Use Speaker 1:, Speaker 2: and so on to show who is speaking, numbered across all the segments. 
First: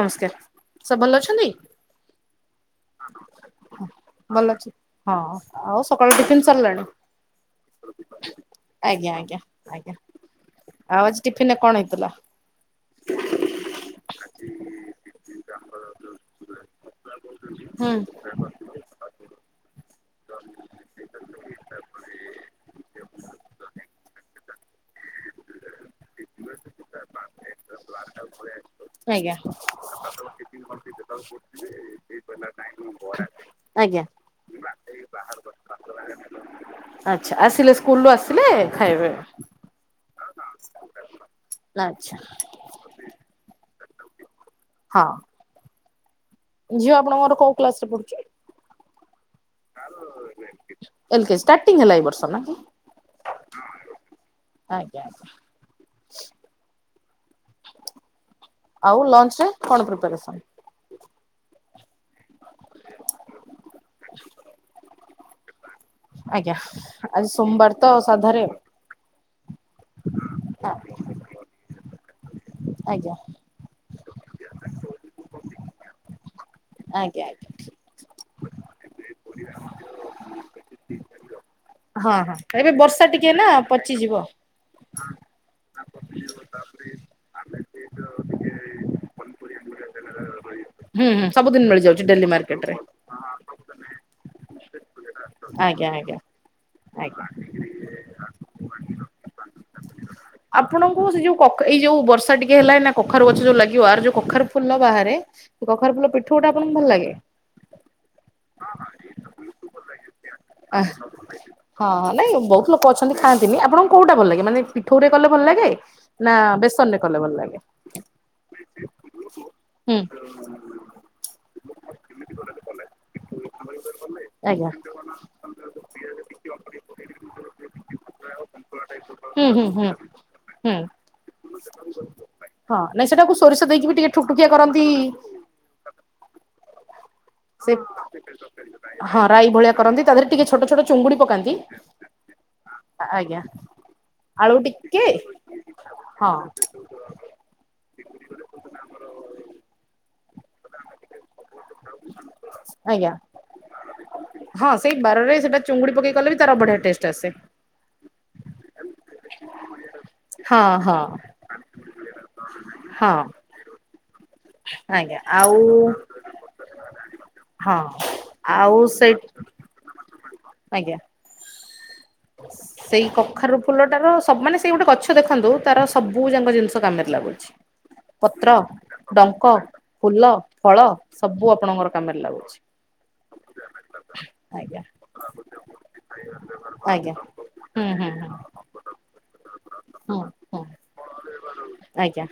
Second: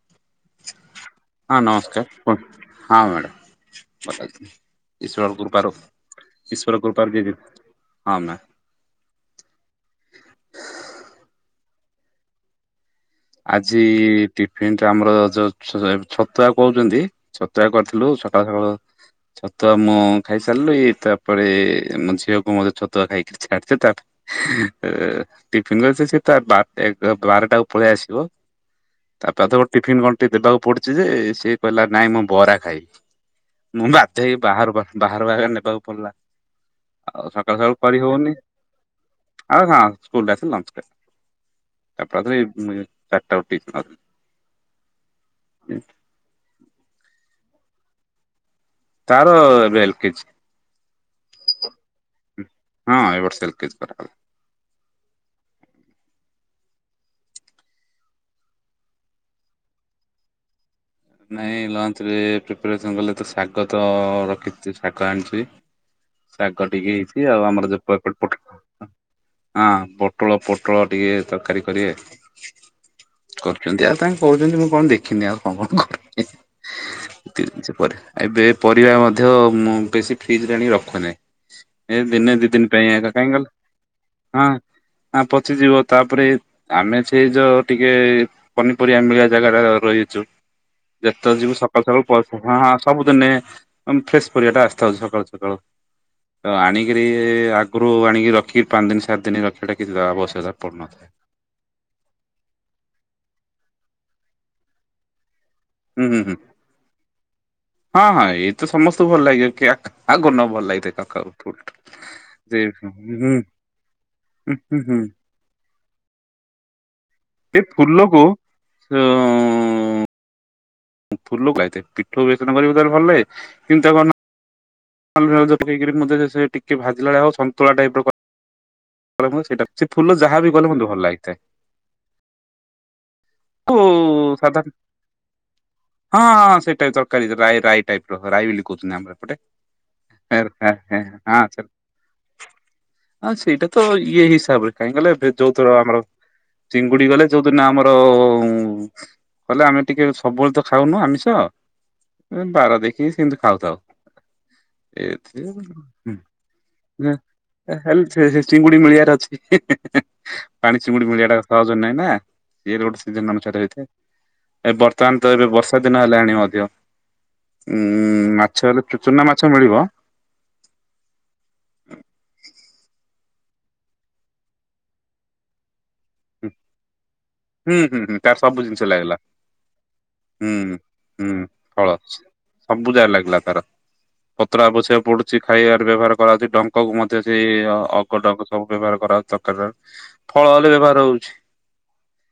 Speaker 1: ନମସ୍କାର ସବ ଭଲ ଅଛ
Speaker 2: ହଁ ନମସ୍କାର କୁହନ୍ତୁ ହଁ ମ୍ୟାଡ଼ମ।
Speaker 1: ଭଲ
Speaker 2: ମ
Speaker 1: ଅଛି। ହଁ
Speaker 2: ଈଶ୍ୱର କୃପାରୁ
Speaker 1: ଆଉ ସକାଳୁ ଟିଫିନ
Speaker 2: ଇଶ୍ୱର
Speaker 1: ସରିଲାଣି?
Speaker 2: କୃପାରୁ ଯଦ ହମମା।
Speaker 1: ଆଜ୍ଞା ଆଜ୍ଞା ଆଜ୍ଞା ଆଉ ଆଜି ଟିଫିିନରେ କଣ ହେଇଥିଲା।
Speaker 2: ଆଜି ଟିଫିିନ ଟା ଆମର ଯୋଉ ଛତୁଆ କହୁଛନ୍ତି ଛତୁଆ
Speaker 1: ହୁଁ
Speaker 2: କରିଥିଲୁ। ସକାଳ ସକାଳୁ ଛତୁଆ ମୁଁ ଖାଇ ସାରିଲୁ ଇଏ ତାପରେ ମୋ ଝିଅକୁ ମୋତେ ଛତୁଆ ଖାଇକି ଛାଡିଥାେ ତାପରେ। ଟିଫିନ ରେ ଅଛି ସେ ତା ବାର ଏ ବାରଟାକୁ ପଳେଇ ଆସିବ।
Speaker 1: ଆଜ୍ଞା
Speaker 2: ତାପା ତ ଟିଫିନ କଣ ଟିକେ ଦେବାକୁ ପଡୁଛି ଯେ ସିଏ କହିଲା ନାଇଁ ମୁଁ ବରା ଖାଇବି ମୁଁ ବା
Speaker 1: ଆଜ୍ଞା
Speaker 2: ଏଇ ବାହାର ପଟ। ବାହାର ବାରେ ନେବାକୁ ପଡିଲା ଆଉ
Speaker 1: ଆଚ୍ଛା
Speaker 2: ସକାଳୁ
Speaker 1: ଆସିଲେ
Speaker 2: ସକାଳୁ କରି
Speaker 1: ସ୍କୁଲରୁ
Speaker 2: ହଉନି।
Speaker 1: ଆସିଲେ ଖାଇବେ?
Speaker 2: ଆ ହଁ ସ୍କୁଲ ରେ ଆସିଲି ନମସ୍କାର [inaudible]
Speaker 1: ଆଚ୍ଛା
Speaker 2: ଚାରିଟା [inaudible]
Speaker 1: ହଁ।
Speaker 2: [inaudible]
Speaker 1: ଝିଅ ଆପଣର କୋଉ କ୍ଲାସରେ ପଢୁଛି।
Speaker 2: ତାର ଏବେ ଏଲ କେଜି
Speaker 1: [inaudible] ଏଲକେଜି ଷ୍ଟାଟିଙ୍ଗ ହେଲା ଏ ବର୍ଷ ମାନେ [inaudible]
Speaker 2: ହଁ ଏ ବର୍ଷ ଏଲ କେଜି କରାହବ।
Speaker 1: ଆଜ୍ଞା ଆଜ୍ଞା। ଆଉ ଲଞ୍ଚ ରେ କଣ ପ୍ରିପାରେସନ୍।
Speaker 2: ନାଇଁ ଲଞ୍ଚ ରେ ପ୍ରିପାରେସନ କଲେ ତ ଶାଗ ତ ରଖି ଶାଗ ଆଣିଛି।
Speaker 1: ଆଜ୍ଞା
Speaker 2: ଶାଗ ଟିକେ ହେଇଛି
Speaker 1: ଆଜି
Speaker 2: ଆଉ ଆମର
Speaker 1: ସୋମବାର ତ
Speaker 2: ଯୋଉ [inaudible]
Speaker 1: ସାଧାରେ
Speaker 2: ହଁ ପୋଟଳ ପୋଟଳ
Speaker 1: ଆଜ୍ଞା
Speaker 2: ଟିକେ ତରକାରୀ କରିବେ।
Speaker 1: ଆଜ୍ଞା।
Speaker 2: କରୁଚନ୍ତି ଆଉ ତାଙ୍କ କହୁଛନ୍ତି ମୁଁ କଣ ଦେଖିନି ଆଉ କଣ କଣ କରୁକି
Speaker 1: ଆଜ୍ଞା।
Speaker 2: କିଛି ପରେ। ଏବେ ପରିବା ମଧ୍ୟ ମୁଁ ବେଶୀ ଫ୍ରିଜରେ ଆଣିକି ରଖୁନାହିଁ। ଏ
Speaker 1: ହଁ
Speaker 2: ଦିନେ
Speaker 1: ହଁ
Speaker 2: ଦିଇ ଦିନ
Speaker 1: ଏବେ
Speaker 2: ପାଇଁ
Speaker 1: ବର୍ଷା ଟିକେ
Speaker 2: କାହିଁ କ
Speaker 1: ନା ପଚିଯିବ।
Speaker 2: ହଁ। ହ ପଚିଯିବ ତାପରେ ଆମେ ସେଇ ଯୋଉ ଟିକେ ପନି ପରିବା ମିଳିବା ଜାଗାର
Speaker 1: [unintelligible]
Speaker 2: ଯେତେଳେ ଯିବୁ
Speaker 1: ସବୁଦିନ
Speaker 2: ସକାଳୁ
Speaker 1: ମିଳିଯାଉଛି
Speaker 2: ସକାଳୁ
Speaker 1: ଡେଲି
Speaker 2: ହଁ ହଁ
Speaker 1: ମାର୍କେଟରେ।
Speaker 2: ସବୁ ଦିନେ ଫ୍ରେଶ ପରିବାଟା ଆସିଥାଉଛି ସକାଳୁ ସକାଳୁ।
Speaker 1: ଆଜ୍ଞା ଆଜ୍ଞା।
Speaker 2: ତ ଆଣିକିରି
Speaker 1: ଆଜ୍ଞା।
Speaker 2: ଆଗରୁ ଆଣିକି ରଖି ପାଞ୍ଚ ଦିନ ସାତ ଦିନ ରଖିବା ଟା
Speaker 1: ଆପଣଙ୍କୁ ସେ ଯୋଉ ଏଇ ଯୋଉ ବର୍ଷା ଟିକେ ହେଲା ନା କଖାରୁ ଗଛ ଯୋଉ ଲାଗିବ ଆର ଯୋଉ କଖାରୁ ଫୁଲ ବାହାରେ। କଖରୁ
Speaker 2: ହୁଁ
Speaker 1: ଫୁଲ
Speaker 2: ହୁଁ ହୁଁ
Speaker 1: ପିଠଉଟା ଆପଣଙ୍କୁ ଭଲ ଲାଗେ।
Speaker 2: ହଁ ହଁ ଏଇ ତ ସମସ୍ତଙ୍କୁ ଭଲ ଲାଗିବ କି ଆ ଆଉ କଉନ ଭଲ
Speaker 1: ଆଃ
Speaker 2: ଲାଗିଥାଏ [inaudible]
Speaker 1: ହଁ ହଁ ନାଇଁ
Speaker 2: ଯେ
Speaker 1: ବହୁତ ଲୋକ
Speaker 2: ହୁଁ
Speaker 1: ଅଛନ୍ତି
Speaker 2: ହୁଁ
Speaker 1: ଖାଆନ୍ତିନି ଆପଣଙ୍କୁ କୋଉଟା ଭଲ ଲାଗେ ମାନେ
Speaker 2: ହୁଁ ହୁଁ
Speaker 1: ପିଠୋଉରେ। ଲେ ଭଲ ଲାଗେ ନା ବେସନ ରେ କଲେ ଭଲ ଲାଗେ।
Speaker 2: ସେ ଫୁଲ କୁ [unintelligible]
Speaker 1: [unintelligible]
Speaker 2: ପିଠଉ ବେସନ କରିବୁ ତାହେଲେ ଭଲ
Speaker 1: ଆଜ୍ଞା
Speaker 2: ପକେଇକରି ମ ସେ ଟିକେ ଭାଜିଲା ଭଳି ଆଉ ଟିକେ ସନ୍ତୁଳା ଟାଇପ
Speaker 1: ହୁଁ ହୁଁ
Speaker 2: ସେଇଟା [unintelligible]
Speaker 1: ହୁଁ
Speaker 2: ସେ ଫୁଲ ଯାହା ବି ଗଲେ
Speaker 1: ହୁଁ।
Speaker 2: ମୋତେ ଭଲ ଲାଗିଥାଏ।
Speaker 1: ହଁ ନାଇଁ ସେଟାକୁ ସୋରିଷ
Speaker 2: ଆଉ
Speaker 1: ଦେଇକି ବି ଟିକେ ଠୁଠୁକିଆ
Speaker 2: ସାଧା
Speaker 1: କରନ୍ତି।
Speaker 2: ହଁ ହଁ ସେ ଟାଇପ୍ ତରକାରୀ ରାଇ
Speaker 1: ସେ
Speaker 2: ରାଇ ଟାଇପ୍ ର ରାଇ ବୋଲି କହୁଛନ୍ତି ଆମର
Speaker 1: ହଁ
Speaker 2: ଏପଟେ।
Speaker 1: ରାଇ ଭଳିଆ କରନ୍ତି ତା ଦେହରେ
Speaker 2: ଏ
Speaker 1: ଟିକେ ଛୋଟ
Speaker 2: ହେ
Speaker 1: ଛୋଟ
Speaker 2: ହେ
Speaker 1: ଚୁଙ୍ଗୁଡି
Speaker 2: ହଁ
Speaker 1: ପକାନ୍ତି
Speaker 2: ସେ
Speaker 1: ହଁ ଆଜ୍ଞା।
Speaker 2: ତ ଇଏ
Speaker 1: ଆଳୁ
Speaker 2: ହିସାବରେ କାହିଁ
Speaker 1: ଟିକେ
Speaker 2: ଗଲେ ଯୋଉଥର ଆମର
Speaker 1: ହଁ
Speaker 2: ଚିଙ୍ଗୁଡି ଗଲେ ଯୋଉ ଦିନ ଆମର ହୁଁ। କହଲେ ଆମେ ଟିକେ ସବୁବେଳେ ତ ଖାଉନୁ ଆମିଷ ବାର
Speaker 1: ଆଜ୍ଞା
Speaker 2: ଦେଖିକି ସେମତି ଖାଉଥାଉ।
Speaker 1: ହଁ ସେଇ ବାରରେ
Speaker 2: ଏଥିରେ
Speaker 1: ସେଟା ଚୁଙ୍ଗୁଡି ପକେଇ ଗଲେ ବି ତାର ବଢିଆ ଟେଷ୍ଟ ଆସେ।
Speaker 2: ହେ ସେ ଚିଙ୍ଗୁଡି ମିଳିବାରେ ଅଛି
Speaker 1: ହଁ
Speaker 2: ପାଣି
Speaker 1: ହଁ
Speaker 2: ଚିଙ୍ଗୁଡି ମିଳିବା ଟା ସହଜ ନାଇଁ ନା। ସିଏ ଗୋଟେ
Speaker 1: ହଁ
Speaker 2: ସିଜନ ଅନୁସାରେ ହେଇଥାଏ ଏ
Speaker 1: ଆଜ୍ଞା
Speaker 2: ବର୍ତ୍ତମାନ ତ ଏବେ
Speaker 1: ଆଉ
Speaker 2: ବର୍ଷା ଦିନ ହେଲାଣି ମଧ୍ୟ। ଉଁ
Speaker 1: ହଁ।
Speaker 2: ମାଛ
Speaker 1: ଆଉ
Speaker 2: ହେଲେ
Speaker 1: ସେଇ
Speaker 2: ଚୂନା ମାଛ ମିଳିବ।
Speaker 1: ଆଜ୍ଞା। ସେଇ କଖାରୁ ଫୁଲଟାର ସବ ମମାନେ ସେଇ ଗୋଟେ ଗଛ ଦେଖନ୍ତୁ ତାର ସବୁ ଯାଙ୍କ ଜିନିଷ କାମରେ ଲାଗୁଛି
Speaker 2: ହୁଁ ହୁଁ ହୁଁ ତାର
Speaker 1: ପତ୍ର
Speaker 2: ସବୁ ଜିନିଷ ଲାଗିଲା।
Speaker 1: ଡଙ୍କ ଫୁଲ
Speaker 2: ହୁଁ
Speaker 1: ଫଳ
Speaker 2: ହୁଁ
Speaker 1: ସବୁ ଆପଣଙ୍କର
Speaker 2: ଫଳ
Speaker 1: କାମରେ ଲାଗୁଛି
Speaker 2: ସବୁ ଯାକ ଲାଗିଲା ତାର। ପତ୍ର
Speaker 1: ଆଜ୍ଞା
Speaker 2: ଆବଶ୍ଯକ ପଡୁଛି ଖାଇବାରେ ବ୍ୟବହାର କରାହଉଛି ଡଙ୍କ କୁ
Speaker 1: ଆଜ୍ଞା
Speaker 2: ମଧ୍ୟ ସେଇ
Speaker 1: ହୁଁ ହୁଁ
Speaker 2: ଅଗ
Speaker 1: ହୁଁ
Speaker 2: ଡଙ୍କ ସବୁ ବ୍ୟବହାର କରାହଉଛି। ତରକାରୀ
Speaker 1: ହୁଁ
Speaker 2: ଫଳ
Speaker 1: ହୁଁ
Speaker 2: ହେଲେ ବ୍ୟବହାର ହଉଛି।
Speaker 1: ଆଜ୍ଞା।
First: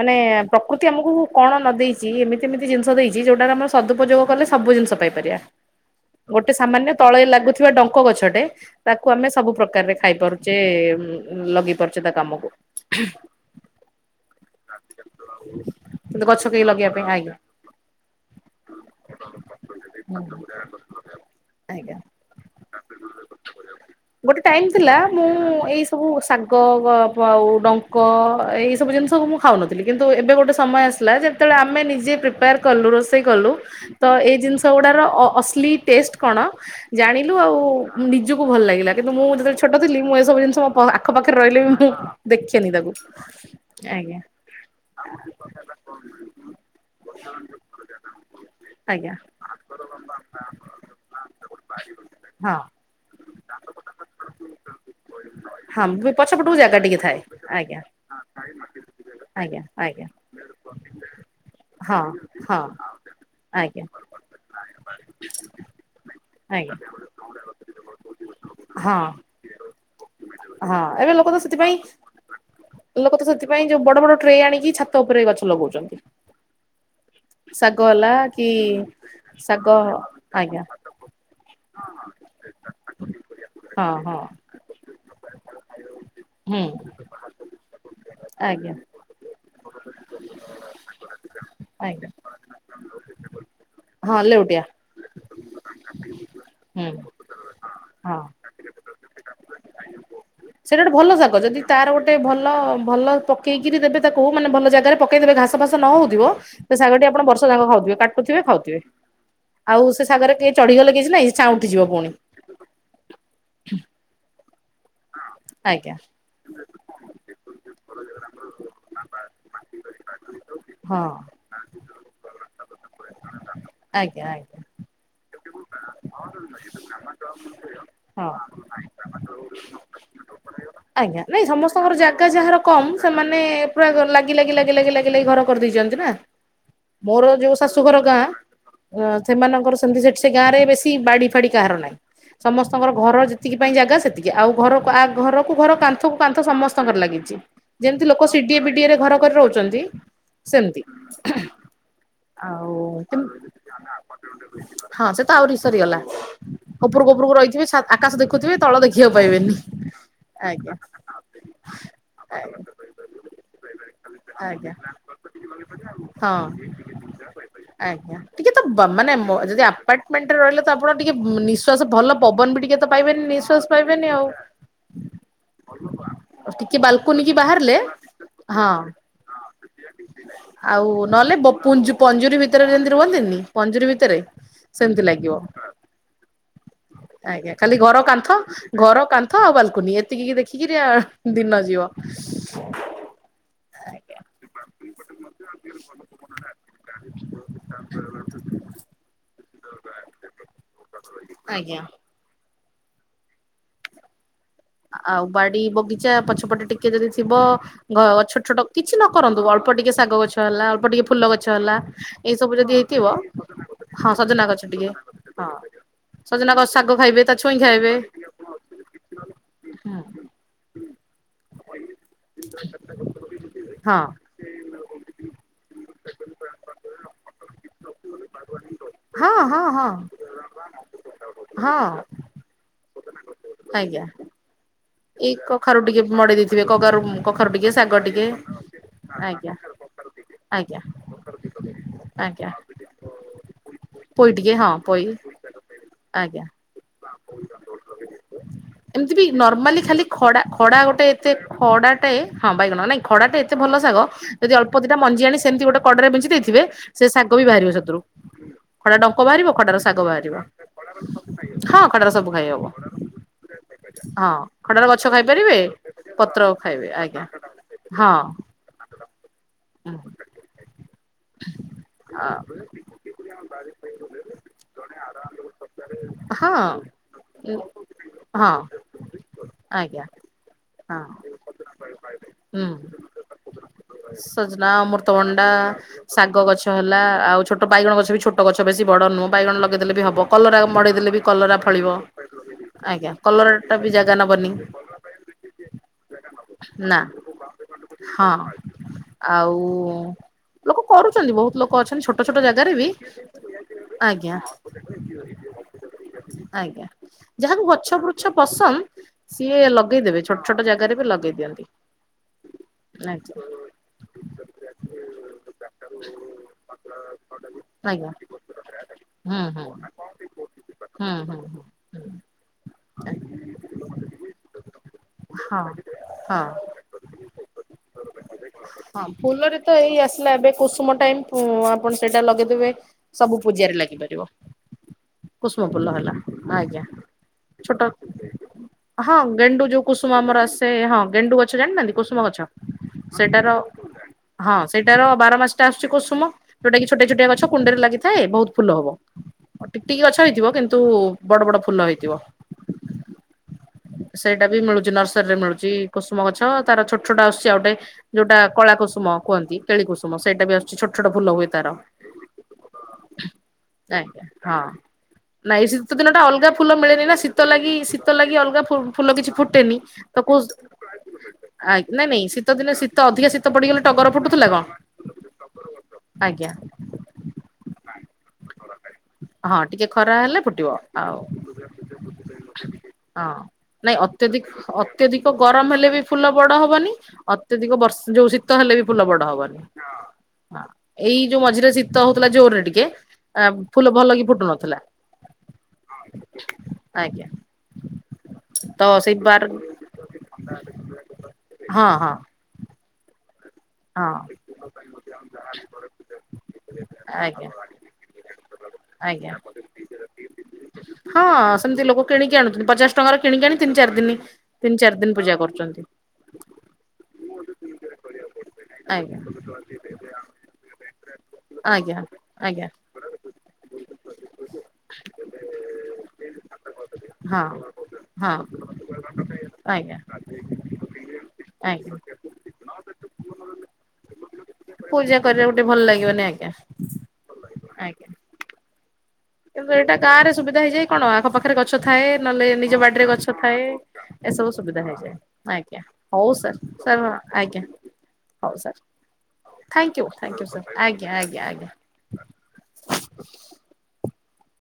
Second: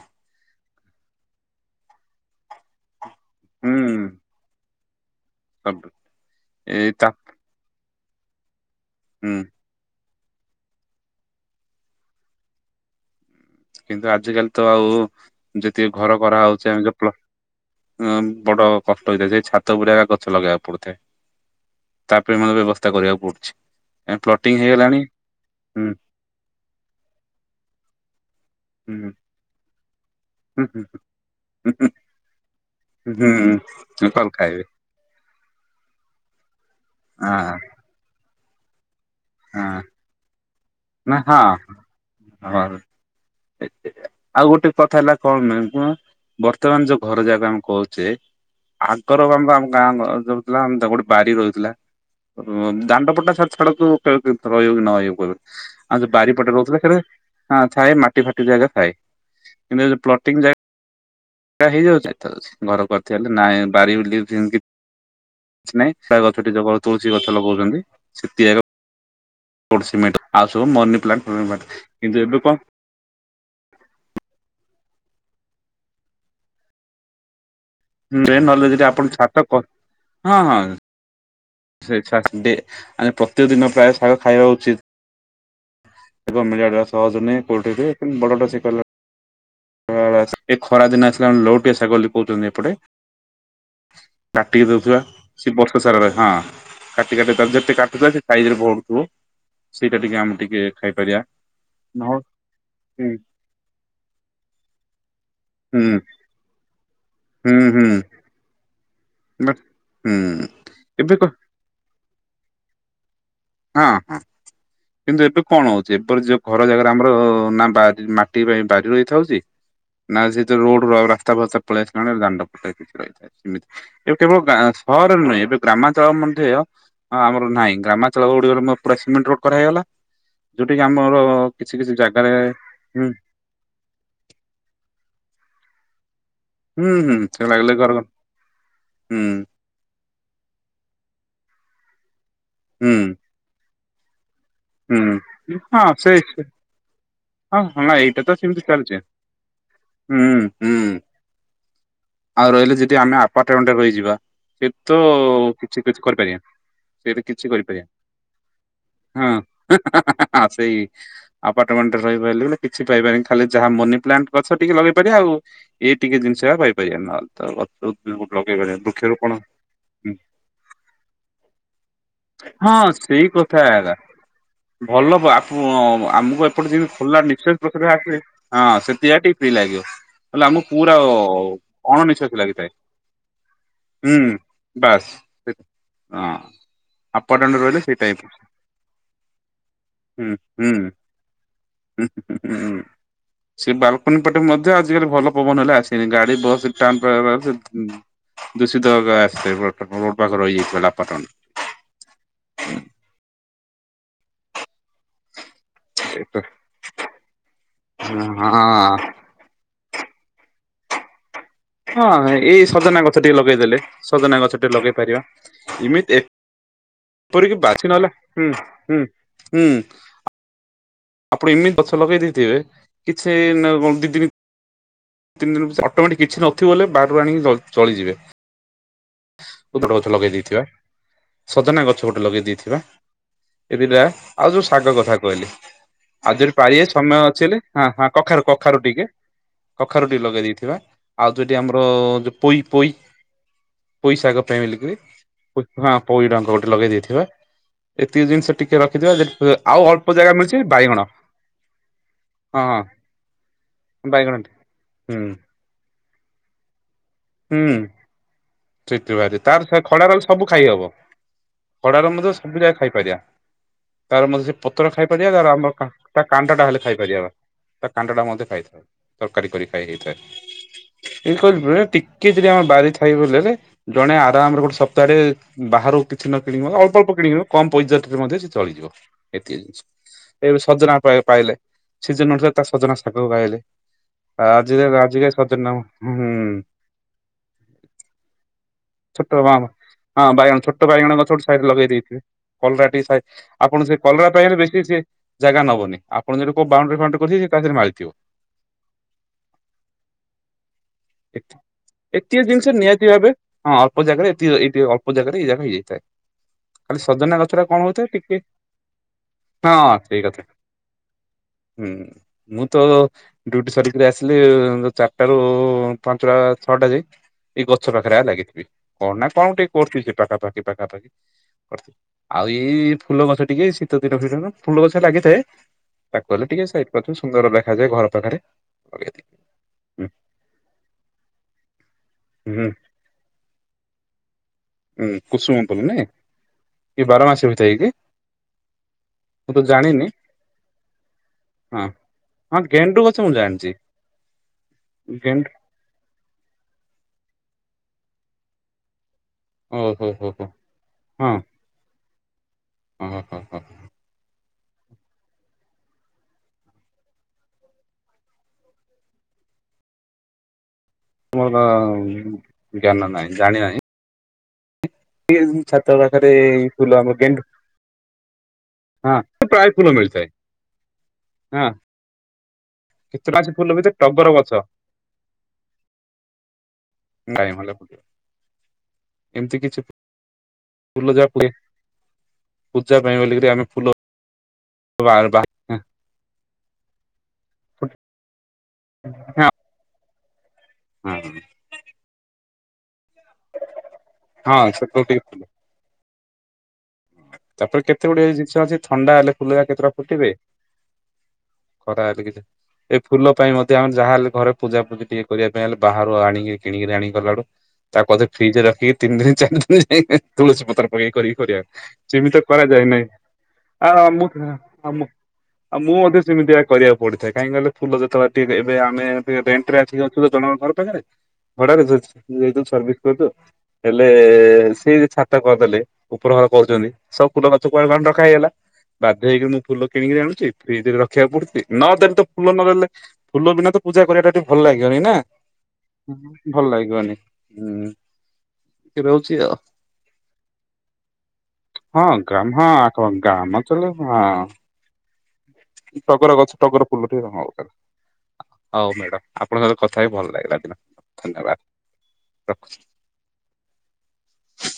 Speaker 1: ମାନେ ପ୍ରକୃତି ଆମକୁ କଣ ନ ଦେଇଛି। ଏମିତି ଏମିତି ଜିନିଷ ଦେଇଛି ଯୋଉଟାକୁ ଆମେ
Speaker 2: ହୁଁ
Speaker 1: ସଦୁପଯୋଗ କଲେ ସବୁ ଜିନିଷ ପାଇପାରିବା।
Speaker 2: ସବୁ
Speaker 1: ଗୋଟେ
Speaker 2: ଏଇ
Speaker 1: ସାମାନ୍ୟ
Speaker 2: ତା
Speaker 1: ତଳେ ଲାଗୁଥିବା ଡଙ୍କ ଗଛଟେ ତାକୁ ଆମେ
Speaker 2: ହୁଁ
Speaker 1: ସବୁ ପ୍ରକାରରେ ଖାଇପାରୁ ଛେ ଲଗେଇ ପାରୁଛେ ତା କାମକୁ।
Speaker 2: କିନ୍ତୁ ଆଜିକାଲି ତ ଆଉ ଯେତିକି ଘର
Speaker 1: କିନ୍ତୁ ଗଛ କେହି
Speaker 2: କରାହଉଛି ଆମ
Speaker 1: ଲଗେଇବା
Speaker 2: ଯେ
Speaker 1: ପାଇଁ
Speaker 2: ପ୍ଲ
Speaker 1: ଆଜ୍ଞା
Speaker 2: ଉ ବଡ କଷ୍ଟ ହେଇଥାଏ ସେ ଛାତ ଉପରେ ଗଛ ଲଗେଇବାକୁ ପଡୁଥାଏ।
Speaker 1: ଆଜ୍ଞା।
Speaker 2: ତାପରେ ମାନେ ବ୍ୟବସ୍ଥା କରିବାକୁ ପଡୁଛି। ଏ
Speaker 1: ଗୋଟେ
Speaker 2: ପ୍ଲଟିଂ
Speaker 1: ଟାଇମ ଥିଲା
Speaker 2: ହେଇଗଲାଣି
Speaker 1: ମୁଁ ଏଇ
Speaker 2: ହୁଁ
Speaker 1: ସବୁ ସା ଗ ଗ ପଉ ଡଙ୍କ ଏଇ ସବୁ
Speaker 2: ହୁଁ
Speaker 1: ଜିନିଷ ମୁଁ ଖାଉନଥିଲି କିନ୍ତୁ ଏବେ ଗୋ ଟେ
Speaker 2: ହୁଁ
Speaker 1: ସମୟ
Speaker 2: ହୁଁ
Speaker 1: ଆସିଲା ଯେତେବେଳେ
Speaker 2: ହୁଁ
Speaker 1: ଆମେ ନିଜେ ପ୍ରିପେୟାର କଲୁ ରୋଷେଇ
Speaker 2: ହୁଁ ହୁଁ
Speaker 1: କଲୁ
Speaker 2: ହୁଁ ହୁଁ
Speaker 1: ତ
Speaker 2: କଲ୍
Speaker 1: ଏଇ
Speaker 2: ଖାଇବେ
Speaker 1: ଜିନିଷ ଗୁଡାର ଅ ଅଶ୍ଲି ଟେଷ୍ଟ କଣ ଜାଣିଲୁ
Speaker 2: ହଁ
Speaker 1: ଆଉ ନିଜକୁ ଭଲ ଲାଗିଲା କିନ୍ତୁ ମୁଁ ଯେତେବେଳେ
Speaker 2: ହଁ
Speaker 1: ଛୋଟ ଥିଲି ମୁଁ ଏସବୁ ଜିନିଷ ହଁ
Speaker 2: ନା
Speaker 1: ଆଖପାଖରେ
Speaker 2: ହଁ
Speaker 1: ରହିଲେ ବି ମୁଁ ଦେଖେନି
Speaker 2: ହଁ
Speaker 1: ତାକୁ ଆଜ୍ଞା।
Speaker 2: ଆଉ ଗୋଟେ କଥା ହେଲା କଣ ବର୍ତ୍ତମାନ ଯୋଉ ଘରେ ଯାକ ଆମେ କରୁଛେ
Speaker 1: ଆଜ୍ଞା।
Speaker 2: ଆଗର ଆମ ଗାଁ ଯଉଥିଲା ଆମ ତା ଗୋଟେ ବାରି ରହୁଥିଲା
Speaker 1: ହଁ
Speaker 2: ଦାଣ୍ଡ ପଟ ଛ ଛାଡ ରହିବ ନହିବ
Speaker 1: ହଁ
Speaker 2: ଆଉ ଯ ବାରି ପଟେ
Speaker 1: ପଛପଟକୁ ଜାଗା ଟିକେ
Speaker 2: ରହୁଥିଲା
Speaker 1: ଥାଏ ଆଜ୍ଞା
Speaker 2: ଛାଏ ମା ଟି ଜାଗା ଥାଏ କିନ୍ତୁ ହେ ଯୋଉ ପ୍ଲଟିଂ
Speaker 1: ହ
Speaker 2: ଟା ହେଇଯାଉ ଘର କରିଥା ହେଲେ ନାଇଁ
Speaker 1: ଆଜ୍ଞା
Speaker 2: ବାରି [unintelligible] କିଛି ନାଇଁ ସେ ଗଛ ଜ
Speaker 1: ଆଜ୍ଞା
Speaker 2: ତୁଳସୀ ଗଛ ଲଗଉଛନ୍ତି ସେତିଆ।
Speaker 1: ହଁ।
Speaker 2: ତୋ ସିମେଣ୍ଟ ଆସ
Speaker 1: ହଁ
Speaker 2: ମନି
Speaker 1: ଏବେ ଲୋକ ତ
Speaker 2: ପ୍ଲାଣ୍ଟ
Speaker 1: ସେଥିପାଇଁ
Speaker 2: କିନ୍ତୁବେ।
Speaker 1: ଲୋକ ତ ସେଥିପାଇଁ ଯୋଉ ବଡ ବଡ ଟ୍ରେ ଆଣିକି ଛାତ ଉପରେ ଗଛ ଲଗଉଛନ୍ତି। ଶାଗ ହେଲା
Speaker 2: ଟ୍ରେନ
Speaker 1: କି
Speaker 2: ନହେଲେ ଯଦି ଆପଣ ଛାତ ହଁ
Speaker 1: ଶାଗ ଆଜ୍ଞା।
Speaker 2: ହଁ ସେ [unintelligible] ପ୍ରତ୍ୟେକ ଦିନ
Speaker 1: ହଁ
Speaker 2: ପ୍ରାୟ
Speaker 1: ହଁ
Speaker 2: ଶାଗ ଖାଇବା ଉଚିତ।
Speaker 1: ହୁଁ
Speaker 2: ମଳା ସହଜୁଁ କୋ କିୁ ବଡ ବଡ
Speaker 1: ଆଜ୍ଞା
Speaker 2: ଶିଖ। ଏ ଖରା ଦିନ ଆସିଲା ଆମେ ଲଉଟିଆ ଶାଗ
Speaker 1: ଆଜ୍ଞା
Speaker 2: ବୋଲି କହୁଛନ୍ତି ଏପଟେ।
Speaker 1: ହଁ ଲେଉଟିଆ
Speaker 2: କାଟିକି ଦଉଥିବା ସେ ବର୍ଷା ସାରାରେ ହଁ
Speaker 1: ହୁଁ
Speaker 2: କାଟି କାଟି ଯେତେ ସେ ସାଇଜରେ ବଢୁଥିବ। ସେଇଟା ଟିକେ ଆମେ ଟିକେ
Speaker 1: ସେଟା ଗୋଟେ ଭଲ
Speaker 2: ଖାଇପାରିବା
Speaker 1: ଶାଗ ଯଦି ତାର ଗୋଟେ
Speaker 2: ନହଲେ
Speaker 1: ଭଲ ଭଲ
Speaker 2: ହୁଁ
Speaker 1: କେକିରି ଦେବେ ତାକୁ ମାନେ ଭଲ ଜାଗାରେ ପକେଇ ଦେେବେ ଘାସ ଫାସ ନ
Speaker 2: ହୁଁ
Speaker 1: ହଉଥିବ ସେ ଶାଗ ଟି ଆପଣ ବର୍ଷ
Speaker 2: ହୁଁ
Speaker 1: ଯା
Speaker 2: ହୁଁ
Speaker 1: ଖାଉଥିବେ। କା ଟୁଥିବେ ଖାଉଥିବେ
Speaker 2: ବା
Speaker 1: ଆଉ ସେ ଶାଗରେ
Speaker 2: ହୁଁ
Speaker 1: କି ଚଢିଗଲେ କିଛି
Speaker 2: ଏବେ କ
Speaker 1: ନାଇଁ ସାଁ ଉଠିଯିବ ପୁଣି।
Speaker 2: ହଁ ହଁ। କିନ୍ତୁ ଏବେ କଣ
Speaker 1: ଆଜ୍ଞା
Speaker 2: ହଉଛି ଏବେ ଯୋଉ ଘର ଜାଗାରେ ଆମର ନାରି ମାଟି ପାଇଁ ବାରି ରହିଥାଉଛି। ନା ସେ ତ ରୋଡ ର
Speaker 1: ହଁ
Speaker 2: ରାସ୍ତାବସ୍ତା ପଳେଇସ କଣ ଦାଣ୍ଡ ଫ କିଛି ରହିଥାଏ ସେମିତି। ଏବେ
Speaker 1: ଆଜ୍ଞା
Speaker 2: କେବଳ
Speaker 1: ଆଜ୍ଞା।
Speaker 2: ସହରରେ ନୁହେଁ ଏବେ ଗ୍ରାମାଞ୍ଚଳ ମଧ୍ୟ ଆମର ନାହିଁ ଗ୍ରାମା ଗ
Speaker 1: ହଁ
Speaker 2: ମୋ ପୁର ସିମଣ୍ଟ ରୋ କରଇଗଲା।
Speaker 1: ଆଜ୍ଞା ନାଇଁ
Speaker 2: କିଛି
Speaker 1: ସମସ୍ତଙ୍କର ଜାଗା
Speaker 2: ଜାଗାରେ
Speaker 1: ଯାହାର କମ
Speaker 2: ହୁଁ
Speaker 1: ସେମାନେ। ପୁରା ଲାଗି ଲାଗି, ଲାଗି ଲାଗି, ଲାଗି ଲାଗି ଘର କରି ଦେଇଛନ୍ତି ନା।
Speaker 2: ହୁଁ ହୁଁ
Speaker 1: ମୋର
Speaker 2: ସେ
Speaker 1: ଯୋଉ
Speaker 2: ଲାଗିଲେ ଘର
Speaker 1: ଶାଶୁଘର ଗାଁ,
Speaker 2: ହୁଁ
Speaker 1: ସେମାନଙ୍କ ର,,, ସେମତି ସେଠି ସେ ଗାଁରେ, ବେଶୀ ବାଡ଼ି ଫାଡ଼ି କାହାର ନାହିଁ। ସମସ୍ତଙ୍କର
Speaker 2: ହୁଁ
Speaker 1: ଘର ଯେତିକି ପାଇଁ ଜାଗା ସେତିକି, ଆଉ ଘର,,,
Speaker 2: ହୁଁ
Speaker 1: ଆ, ଘରକୁ ଘର
Speaker 2: ହଁ
Speaker 1: କାନ୍ଥ କୁ
Speaker 2: ସେଇ
Speaker 1: କାନ୍ଥ ସମସ୍ତଙ୍କର ଲାଗିଛି।
Speaker 2: ହଁ ହଁ ନା
Speaker 1: ଯେମିତି
Speaker 2: ଏଇଟା
Speaker 1: ଲୋକ,
Speaker 2: ତ
Speaker 1: ସିଡିଏ
Speaker 2: ସେମିତି
Speaker 1: ଫିଡିଏ ରେ
Speaker 2: ଚାଲିଛି
Speaker 1: ଘର କରି ରହୁଛନ୍ତି,,,
Speaker 2: ହୁଁ
Speaker 1: ସେମ୍
Speaker 2: ହୁଁ
Speaker 1: ତି।
Speaker 2: ଆଉ ରହିଲେ ଯଦି ଆମେ ଆପାର୍ଟମେଣ୍ଟରେ ରହିଯିବା। ସେ ତ,
Speaker 1: ହଁ ସେ ଆହୁରି
Speaker 2: କିଛି କିଛି
Speaker 1: ସରିଗଲା
Speaker 2: କରି ପାରିବା।
Speaker 1: ଉପରକୁ
Speaker 2: ସେ ତ
Speaker 1: ଉପରକୁ
Speaker 2: କିଛି କରି
Speaker 1: ରହିଥିବେ ସା
Speaker 2: ପାରିବା
Speaker 1: ଆକାଶ ଦେଖୁଥିବେ ତଳ ଦେଖିବାକୁ
Speaker 2: ହଁ।
Speaker 1: ପାଇବେନି।
Speaker 2: ଁଁ [unintelligible] ହଁ
Speaker 1: ଆଜ୍ଞା
Speaker 2: ସେଇ, ଆପାର୍ଟମେଣ୍ଟରେ ରହି ପାଇଲେ ବୋଲେ କିଛି ପାଇବାନି, ଖାଲି ଯାହା ମନି ପ୍ଲାଣ୍ଟ ଗଛ
Speaker 1: ଆଜ୍ଞା
Speaker 2: ଟିକେ ଲଗେଇ ପାରିବ। ଆଉ,, ଏଇ ଟିକେ
Speaker 1: ହଁ
Speaker 2: ଜିନିଷ ପାଇପାରିବା, ନହେଲେ ତ ଲଗେଇ ପରିବା, ବୃକ୍ଷରୁ ରୋପଣ,,,
Speaker 1: ଆପାର୍ଟମେଣ୍ଟ ରେ ରହିଲେ ତ ଆପଣ ଟିକେ ନିଶ୍ୱାସ, ଭଲ ପବନ ବି ଟିକେ
Speaker 2: ହଁ
Speaker 1: ତ ପାଇବେନି,
Speaker 2: ସେଇ କଥା
Speaker 1: ନିଶ୍ୱାସ
Speaker 2: ଏକା
Speaker 1: ପାଇବେନି ଆଉ।
Speaker 2: ଭଲ ଆମୁକୁ ଏପଟେ
Speaker 1: ଟିକେ
Speaker 2: ଯେମିତି ଖୋଲା
Speaker 1: ବାଲକୁନି କି
Speaker 2: ନିଶେଷ
Speaker 1: ବାହାରିଲେ
Speaker 2: ଆସେ, ହଁ, ସେ,,, ଦେହ ଟିକେ ଫ୍ରୀ ଲାଗିବ। ହେଲେ ଆମକୁ
Speaker 1: ଆଉ
Speaker 2: ପୁରା
Speaker 1: ନହେଲେ
Speaker 2: ଅଣନିଶ୍ୱାସୀ
Speaker 1: ପଞ୍ଜୁରୀ ଭିତରେ
Speaker 2: ଲାଗିଥାଏ
Speaker 1: ଯେମତି ରୁହନ୍ତିନି, ପଞ୍ଜୁରୀ
Speaker 2: ହୁଁ
Speaker 1: ଭିତରେ,,, ସେମିତି
Speaker 2: ବାସ୍
Speaker 1: ଲାଗିବ।
Speaker 2: ହଁ।
Speaker 1: ଆଜ୍ଞା,
Speaker 2: ଆପାର୍ଟମେଣ୍ଟରେ
Speaker 1: ଖାଲି
Speaker 2: ରହିଲେ ସେଇ
Speaker 1: ଘର
Speaker 2: ଟାଇପ
Speaker 1: କାନ୍ଥ। ଘର କାନ୍ଥ ଆଉ ବାଲକୁନି, ଏତିକି
Speaker 2: ହୁଁ
Speaker 1: କି
Speaker 2: ହୁଁ
Speaker 1: ଦେଖିକିରି ଦିନ ଯିବ।
Speaker 2: ହୁଁ ହୁଁ। ସେ ବାଲକୁନି ପଟେ ମଧ୍ୟ ଆଜିକାଲି ଭଲ ପବନ ହେଲେ ଆସିନି। ଗାଡ଼ି ବସ୍ ଷ୍ଟାଣ୍ଡ,,, ଦୂଷିତ ଭାବେ ଆସ, ରୋଡ଼ ପାଖ ରଯାଇଥିଲା ଆପର୍ଟମେଣ୍ଟ।
Speaker 1: ଆଜ୍ଞା। ଆଉ ବାଡ଼ି ବଗି,,, ପଛପଟେ ଟିକେ ଯଦି ଥିବ, ଛୋଟ ଛୋଟ କିଛି ନ
Speaker 2: ହଁ।
Speaker 1: କରନ୍ତୁ। ଅଳ୍ପ ଟିକେ ଶାଗ ଗଛ,,, ଗ ହେଲା, ଅଳ୍ପ ଟିକେ ଫୁଲ ଗଛ ହେଲା,
Speaker 2: ହଁ
Speaker 1: ଏଇ ସବୁ ଯଦି
Speaker 2: ସଜନା
Speaker 1: ହେଇଥିବ,
Speaker 2: ଗଛ ଟିକେ ଲଗେଇଦେଲେ
Speaker 1: ହଁ ସଜନା ଗଛ ଟିକେ।
Speaker 2: ଲଗେଇ ପାରିବା
Speaker 1: ହଁ,
Speaker 2: ଏମିତି
Speaker 1: ସଜନା ଗ ଶାଗ ଖାଇବେ, ତା ଛୁଇଁ
Speaker 2: ଏପରିକି ବାଛି
Speaker 1: ଖାଇବେ।
Speaker 2: ନହେଲା ହୁଁ, ହୁଁ, ହୁଁ। ଆପଣ ଏମିତି ଗଛ ଲଗେଇ ଦେଇଥିବେ। କିଛି
Speaker 1: ହଁ
Speaker 2: ଦିଦିନ,, ଦୁଇ ତିନିଦିନ୍ ଅଟମେଟିକ୍ କିଛି ନଥିବ ବ ବୋଲେ, ବାଡ଼ିରୁ ଆଣିକି ଜଲ୍ଦୀ ଚଳି ଯିବେ।
Speaker 1: ହଁ ହଁ
Speaker 2: କେତେଟା
Speaker 1: ହଁ
Speaker 2: ଗଛ ଲଗେଇ ଦେଇେ ଥିବା।
Speaker 1: ହଁ
Speaker 2: ସଜନା ଗଛ ଗୋ,,, ଲଗେଇ ଦେଇଥିବା। ଏବେନା,,,
Speaker 1: ଆଜ୍ଞା
Speaker 2: ଆଉ ଯୋଉ ଶାଗ କଥା
Speaker 1: ଏଇ
Speaker 2: କହିଲି।
Speaker 1: କଖାରୁ ଟିକେ ମଡେଇ
Speaker 2: ଆଉ ଯଦି
Speaker 1: ଦେଇଥିବେ
Speaker 2: ପାରିବେ
Speaker 1: କଖାରୁ
Speaker 2: ସମୟ ଅଛି
Speaker 1: କଖାରୁ
Speaker 2: ଏଲି,
Speaker 1: ଟିକେ
Speaker 2: ହଁ
Speaker 1: ଶାଗ
Speaker 2: ହଁ
Speaker 1: ଟିକେ
Speaker 2: କଖାରୁ କଖାରୁ ଟିକେ,,,
Speaker 1: ଆଜ୍ଞା।
Speaker 2: କଖାରୁଟି ଲଗେଇ ଦେଇେଥିବା,
Speaker 1: ଆଜ୍ଞା
Speaker 2: ଆଉ ଯଉଠି ଆମର
Speaker 1: ଆଜ୍ଞା
Speaker 2: ପୋଇ ପୋଇ। ପୋଇ ସାଗ
Speaker 1: ଟିକେ ହଁ
Speaker 2: ଫ୍ୟାମିଲି କି,
Speaker 1: ପୋଇ
Speaker 2: ହଁ ପୋଇ
Speaker 1: ଆଜ୍ଞା
Speaker 2: ଡାଙ୍ଗ ଗୋଟେ ଲଗେଇ ଦେଇଥିବା। ଏତି,,,
Speaker 1: ଏମିତି ବି, ନର୍ମାଲି ଖାଲି
Speaker 2: ଜାଗା
Speaker 1: ଖଡ଼ା
Speaker 2: ମିଳିଛି
Speaker 1: ଖଡ଼ା
Speaker 2: ବାଇଗଣ
Speaker 1: ଗୋଟେ ଏତେ, ଖଡ଼ା ଟେ,,, ହଁ ବାଇଗଣ, ନାଇଁ ଖଡ଼ାଟା ଏତେ ଭଲ ଶାଗ,
Speaker 2: ବାଇଗଣ
Speaker 1: ଯଦି ଅଳ୍ପ ଦିଟା
Speaker 2: ହୁଁ
Speaker 1: ମଞଜି ଆଣି ସେମିତି ଗୋଟେ କଡରେ ବିଞ୍ଚି ଦେଇଥିବ। ସେ ଶାଗ,,, ପୋକ ବି ବାହାରିବ
Speaker 2: ହୁଁ
Speaker 1: ସେଥିରୁ। ଖଡ଼ା
Speaker 2: ସେଇଠି
Speaker 1: ଡଙ୍କ
Speaker 2: ବାହାରି
Speaker 1: ବାହାରିବ,
Speaker 2: ତାର
Speaker 1: ଖଡ଼ା ର ଶାଗ
Speaker 2: ଖଡାର
Speaker 1: ବାହାରିବ,
Speaker 2: ସବୁ ଖାଇ ହବ।
Speaker 1: ହଁ ଖଡ଼ା
Speaker 2: ଖଡାର
Speaker 1: ର
Speaker 2: ମଧ୍ୟ
Speaker 1: ସବୁ ଖାଇ ହବ।
Speaker 2: ଯାକ ଖାଇପାରିବା
Speaker 1: [inaudible]
Speaker 2: ତାର ମତେ ସେ
Speaker 1: ଖଡାର
Speaker 2: ପତ୍ର
Speaker 1: ଗଛ
Speaker 2: ଖାଇ ପାରିବା, ତାର
Speaker 1: ଖାଇପାରିବେ
Speaker 2: ଆମର ତା
Speaker 1: ପତ୍ର
Speaker 2: କାଣ୍ଡ ଟା ହେଲେ
Speaker 1: ଖାଇବେ
Speaker 2: ଖାଇ
Speaker 1: ଆଜ୍ଞା
Speaker 2: ପାରିବା। ତା କାଣ୍ଡ ଟା ମଧ୍ୟ
Speaker 1: ହଁ।
Speaker 2: ଖାଇଥାଏ, ତରକାରୀ କରି ଖାଇ ଦେଇ ଥାଏ। ଏଇଟି,,,, କିିଏ
Speaker 1: ହଁ
Speaker 2: ଯଦି ଆମ, ବାରି ଥାଇ ବୋଲେରେ। ଜଣେ ଆରାମ୍ ରେ ଗୋଟେ ସପ୍ତାହ ରେ, ବାହାରୁ କିଛି ନ
Speaker 1: ହଁ
Speaker 2: କିଣିବ ଅଳ୍ପ ଅଳ୍ପ କିଣିବ। କମ୍ ପାଇଯଟ୍ ରେ ମଧ୍ୟ ସେ ଚଳିଯିବ, ଏତିକ ଜିନିଷ
Speaker 1: ଆଜ୍ଞା
Speaker 2: ଏବେ ସଜନା
Speaker 1: ହଁ
Speaker 2: ପାଇଲେ। ସିଯିନ୍ ନଥିଲେ, ତା ସଜନା ଶାଗକୁ ଖାଇଲେ।
Speaker 1: ସଜ୍ ନା, ଅମୃତ ଭଣ୍ଡା,
Speaker 2: ହୁଁ
Speaker 1: ଶାଗଗଛ ହେଲା, ଆଉ ଛୋଟ,,, ବାଇଗଣ ଗଛ ବି ଛୋଟ ଗଛ, ବେଶୀ ବଡ଼ ନୁହଁ।
Speaker 2: ଛୋଟ
Speaker 1: ବାଇଗଣ ଲଗେଇ ଦଲେ ବି ହେବ,
Speaker 2: ହଁ ବାଇଗଣ
Speaker 1: କଲରା
Speaker 2: ଛୋଟ
Speaker 1: ମଡ଼େଇ
Speaker 2: ବାଇଗଣ
Speaker 1: ଦେଲେ ବି
Speaker 2: ଗଛ ଗୋଟେ ସାଇଡ
Speaker 1: କଲରା
Speaker 2: ଲଗେଇ
Speaker 1: ଫଳିବ।
Speaker 2: ଦେଇଥିବେ କଲରା ଟିଏ
Speaker 1: ଆଜ୍ଞା
Speaker 2: ସାଇ,
Speaker 1: କଲରା ଟା
Speaker 2: ଆପଣ
Speaker 1: ବି
Speaker 2: ସେ
Speaker 1: ଜାଗା
Speaker 2: କଲରା
Speaker 1: ନବନି
Speaker 2: ପାଇଁ ବେଶୀ ସେ, ଜାଗା ନବନି। ଆପଣ ଯଦି କୋଉ ବାଉଣ୍ଡ୍ରୀ
Speaker 1: ନା
Speaker 2: ଫାଉଣ୍ଡ୍ରି କରିଥିବେ, ସେ କାହା ଧୀରେ ମାଳି ଥିବା।
Speaker 1: ହଁ ଆଉ ଲୋକ କରୁଛନ୍ତି ବହୁତ ଲୋକ ଅଛନ୍ତି ଛୋଟ ଛୋଟ
Speaker 2: ଏଟିଏ ଜିନିଷ
Speaker 1: ଜାଗାରେ ବି
Speaker 2: ନିହାତି ଭାବେ ହଁ ଅଳ୍ପ ଜାଗାରେ
Speaker 1: ଆଜ୍ଞା
Speaker 2: ଏ ଅଳପ ଜାଗାରେ ଏଇ ଜାଗା ହେଇଯାଇଥାଏ।
Speaker 1: ଆଜ୍ଞା
Speaker 2: ଖାଲି ସଜନା ଟା
Speaker 1: ଯାହାକୁ
Speaker 2: କଣ
Speaker 1: ଗଛ
Speaker 2: ହଉଥାଏ
Speaker 1: ବୃଛ
Speaker 2: ଟିକେ
Speaker 1: ପସନ୍ଦ। ସିଏ
Speaker 2: ହଁ ସେଇ
Speaker 1: ଲଗେଇଦେବେ ଛୋଟ
Speaker 2: କଥା
Speaker 1: ଛୋଟ ଜାଗାରେ ବି ଲଗେଇଦେବେ।
Speaker 2: ହୁଁ। ମୁଁ ତ ଡ୍ୟୁଟି ସାରିରିକିରି ଆସିଲି ଚାରିଟାରୁ ପାଞ୍ଚଟା ଛଟା ଯାଇ ଏଇ ଗଛ
Speaker 1: ଆଜ୍ଞା
Speaker 2: ପାଖରେ ହେଲାକି କଣ ନା
Speaker 1: ହୁଁ
Speaker 2: କଣ
Speaker 1: ହୁଁ
Speaker 2: ଟିକେ କରୁଥିବ ପାଖାପାଖି ପାଖାପାଖି
Speaker 1: ହୁଁ ହୁଁ ହୁଁ,
Speaker 2: ଆଉ ଏଇ ଫୁଲ ଗଛ ଟିକେ ଶୀତ ଫିତ ଦିନ ଫୁଲ ଗଛ ଲାଗିଥାଏ।
Speaker 1: ହଁ
Speaker 2: ତାକୁ
Speaker 1: ହଁ
Speaker 2: ହେଲେ ଟିକେ ସାଇଜ୍‌କରି ଦଉ ସୁନ୍ଦର ଦେଖାଯାଏ ଘର ପାଖରେ
Speaker 1: ହଁ
Speaker 2: ଲଗେଇି।
Speaker 1: ଫୁଲରେ ତ ଏଇ ଆସିଲା ଏବେ କୁସୁମ ଟାଇମ୍ ଆପଣ ସେଇଟା
Speaker 2: ହୁଁ
Speaker 1: ଲଗେଇଦେବେ ସବୁ ପୂଜରେ ଲାଗିପାରିବ।
Speaker 2: ହୁଁ କୁସୁମ
Speaker 1: କୁଷ୍ମ ଫୁଲ
Speaker 2: ନାଇଁ
Speaker 1: ହେଲା ଆଜ୍ଞା
Speaker 2: ଇଏ ବାର ମାସି ହୋଇଥାଏ
Speaker 1: ଛୋଟ
Speaker 2: କି
Speaker 1: ହଁ
Speaker 2: ମୁଁ ତ
Speaker 1: ଗେଣ୍ଡୁ ଯୋଉ
Speaker 2: ଜାଣିନି
Speaker 1: କୁସୁମ ଆମର ଆସେ ହଁ ଗେଣ୍ଡୁ ଗଛ
Speaker 2: ହଁ
Speaker 1: ଜାଣିନାହାନ୍ତି କୁୁସୁମ ଗଛ
Speaker 2: ହଁ ଗେଣ୍ଡୁ ଗଛ ମୁଁ
Speaker 1: ସେଇଟାର
Speaker 2: ଜାଣିଛି
Speaker 1: ହଁ ସେଇ ଟାର ବାର ମା
Speaker 2: ଗେଣ୍ଡୁ
Speaker 1: ଗୋଟେ ଆସୁଛି କୁସୁମ ଯୋଉଟା କି ଛୋଟିଆ ଛୋଟିଆ ଗଛ କୁଣ୍ଡ ରେ ଲାଗିଥାଏ ବହୁତ ଫୁଲ ହବ। ଟିକ ଟିକ
Speaker 2: ଓହୋ
Speaker 1: ଗଛ
Speaker 2: ହୋ ହୋ
Speaker 1: ହେଇଥିବ କିନ୍ତୁ
Speaker 2: ହଁ
Speaker 1: ବଡ ବଡ ଫୁଲ ହେଇଥିବ।
Speaker 2: ହଁ ହଁ ହଁ।
Speaker 1: ସେଇଟା ବି ମିଳୁଚି ନର୍ସରୀ ରେ ମିଳୁଚି କୁସୁମ ଗଛ ତାର ଛୋଟ ଛୋଟ ଆସୁଚି ଆ ଗୋଟେ ଯୋଉଟା କଳା କୁସୁମ କୁହନ୍ତି କେଳି କୁସୁମ ସେଇଟା ବି ଛୋଟଛଟ ଭୁଲ୍‌ ରହୁଛି
Speaker 2: ପୁଅର ଜ୍ଞାନ ନାହିଁ ଜାଣିନାହିଁ।
Speaker 1: ଆଜ୍ଞା ହଁ ନାଇଁ
Speaker 2: ଛାତ
Speaker 1: ଶୀତ ଦିନ ଟା
Speaker 2: ପାଖରେ
Speaker 1: ଅଲଗା ଫୁଲ ମିଳେନି
Speaker 2: ଆମର
Speaker 1: ନା
Speaker 2: ଗେଣ୍ଡୁ
Speaker 1: ଶୀତ ଲାଗି ଶୀତ ଲାଗି ଅଲଗା ଫୁଲ
Speaker 2: ହଁ
Speaker 1: କିଛି
Speaker 2: ପ୍ରାୟ ଫୁଲ ମିଳିଥାଏ
Speaker 1: ଫୁଟେନିକୋଉ
Speaker 2: ହଁ
Speaker 1: ନାଇ ନାଇ ଶୀତ ଦିନେ ଶି ତ ଅଧିକା
Speaker 2: କେତେଟା
Speaker 1: ଶୀତ
Speaker 2: ଅଛି ଫୁଲ
Speaker 1: ପଡିଗଲେ
Speaker 2: ଭିତରେ
Speaker 1: ଟଗର ଫୁଟୁଥିଲା
Speaker 2: ଗଛ
Speaker 1: କଣ ଆଜ୍ଞା।
Speaker 2: ନାଇ ମଲା ପ
Speaker 1: ହଁ ଟିକେ ଖରା ହେଲେ ଫୁଟିବ
Speaker 2: ଫୁଲ
Speaker 1: ଆଉ
Speaker 2: ଯାହା ଫୁଟେ ପୂଜା ପାଇଁ
Speaker 1: ହଁ।
Speaker 2: ବୋଲି କିରି ଆମେ
Speaker 1: ନାଇଁ
Speaker 2: ଫୁଲ
Speaker 1: ଅତ୍ୟଧିକ
Speaker 2: ବା
Speaker 1: ଅତ୍ୟଧିକ
Speaker 2: ବା
Speaker 1: ଗରମ ହେଲେ ବି ଫୁଲ ବଡ ହବନି ଅତ୍ୟଧିକ ବର୍ଷ ଯୋଉ ଶୀତ ହେଲେ ବି ଫୁଲ ବଡ ହବନି।
Speaker 2: ହଁ
Speaker 1: ଏଇ ଯୋଉ ମଝିରେ ଶୀତ ହଉଥିଲା ଜୋରରେ ଟିକେ ଫୁଲ ଭଲ କି ଫୁଟୁ
Speaker 2: ହଁ
Speaker 1: ନଥିଲା।
Speaker 2: ସେତକ ଟିକେ ଫୁଲ
Speaker 1: ଆଜ୍ଞା।
Speaker 2: ତାପରେ କେତେ ଗୁଟେ ଜିନିଷ ଅଛି
Speaker 1: ତ ସେଇ
Speaker 2: ଥଣ୍ଡା ହେଲେ
Speaker 1: ବାର
Speaker 2: ଫୁଲ ଭଡ଼ା କେତେଟା ଫୁଟିବେ।
Speaker 1: ହଁ
Speaker 2: ଖରା
Speaker 1: ହଁ
Speaker 2: ହେଲେ କି ଏଇ ଫୁଲ ପାଇଁ ମଧ୍ୟ ଆମେ
Speaker 1: ହଁ
Speaker 2: ଯାହାହ ହେଲେ ଘରେ ପୂଜାପୂଜି ଟିକେ କରିବା ପାଇଁ ହେଲେ ବାହାରୁ ଆଣିକି କିଣିକିରି ଆଣିିକଲା ହେଲୁ
Speaker 1: ଆଜ୍ଞା
Speaker 2: ତାକୁ ପଧେ ଫ୍ରିଜରେ ରଖିକି ତିନି
Speaker 1: ଆଜ୍ଞା।
Speaker 2: ଦିନ ଚାରି ଦିନ ଯାଇ ତୁଳସୀ ପତ୍ର ପକେଇକ
Speaker 1: ହଁ
Speaker 2: କରିକି କରିବା
Speaker 1: ସେମିତି ଲୋକ କିଣିକି
Speaker 2: ସୀମିତ
Speaker 1: ଆଣୁଛନ୍ତି
Speaker 2: କରାଯାଏ
Speaker 1: ପଚାଶ
Speaker 2: ନହିଁ
Speaker 1: ଟଙ୍କାର କିଣିକି ଆଣି ତିନି ଚାରି ଦିନ
Speaker 2: ଆଉ ମୁଁ
Speaker 1: ତିନି
Speaker 2: ଆଉ
Speaker 1: ଚାରି
Speaker 2: ମୁଁ
Speaker 1: ଦିନ ପୂଜା
Speaker 2: ଆଉ
Speaker 1: କରୁଛନ୍ତି।
Speaker 2: ମୁଁ ମଧ୍ୟ ସେମିତିଆ କରିବା ପଡ଼ିଡିଥାଏା କାହିଁକି ନଲେ ଫୁଲ ଯେତେଳେ ଟିକେ ଏବେ ଆମେ
Speaker 1: ଆଜ୍ଞା
Speaker 2: ଟିକେ ବ୍ୟାଙ୍କ ରେ ଆସିକି ଅଛୁ ଜଣଙ୍କ ଘର ପାଖରେ ଘଡାରେ ଯ
Speaker 1: ଆଜ୍ଞା ଆଜ୍ଞା
Speaker 2: ସର୍ବସ କରୁଛୁ [unintelligible] ହେଲେ ସେ ଛାତ କରିଦେଲେ ଉପର ଘର କରୁଛନ୍ତି। ସବ ଫୁଲ
Speaker 1: ହଁ।
Speaker 2: ଗଛ କୁଆ ରା ଢକା
Speaker 1: ହଁ
Speaker 2: ହେଇଗଲା। ବାଧ୍ୟ ହେଇକିରି ମୁଁ ଫୁଲ
Speaker 1: ଆଜ୍ଞା
Speaker 2: କିଣିକି ଆଣୁଛି ଫ୍ରିଜ ରେ ରଖିବାକୁ ପଡୁଛି ନ
Speaker 1: ଆଜ୍ଞା
Speaker 2: ତେନ୍ତୁ ଫୁଲ ନନେଲେ ଫୁଲ ବିନା ତ ପୂଜା କରିବା ଟା ଏତେ ଭଲ ଲାଗିବନି ନା
Speaker 1: ପୂଜା କରିବା ଗୋଟେ ଭଲ ଲାଗିବନି ଆଜ୍ଞା
Speaker 2: ଭଲ ଲାଗିବନି। ହୁଁ
Speaker 1: ଆଜ୍ଞା।
Speaker 2: ଟିକେ ରହୁଛି ଆଉ
Speaker 1: କିନ୍ତୁ ଏଟା ଗାଁରେ ସୁବିଧା ହେଇଯାଏ କଣ ଆଖପଖ ପାଖରେ ଗଛ ଥାଏ
Speaker 2: ହଁ
Speaker 1: ନହେଲେ
Speaker 2: ଗ୍ରାମ ହଁ
Speaker 1: ନିଜ
Speaker 2: ଆଠ
Speaker 1: ବାଡିରେ ଗଛ ଥାଏ
Speaker 2: ଗ୍ରାମାଞ୍ଚଳରେ ହଁ
Speaker 1: ଏସବୁ ସୁବିଧା ହେଇଯାଏ। ଆଜ୍ଞା ହଉ
Speaker 2: ଟଗର ଗଛ
Speaker 1: ସାର୍
Speaker 2: ଟଗର
Speaker 1: ସର୍
Speaker 2: ଫୁଲ ଟିକେ ହଉ।
Speaker 1: ଆଜ୍ଞା।
Speaker 2: ତାହେଲେ।
Speaker 1: ହଉ ସାର୍
Speaker 2: ହଉ ମ୍ୟାଡାମ ଆପଣଙ୍କ ସହିତ
Speaker 1: ଥ୍ୟାଙ୍କୟୁୁ ସାର୍ ଆଜ୍ଞା ଆଜ୍ଞା ଆଜ୍ଞା।
Speaker 2: ରଖୁ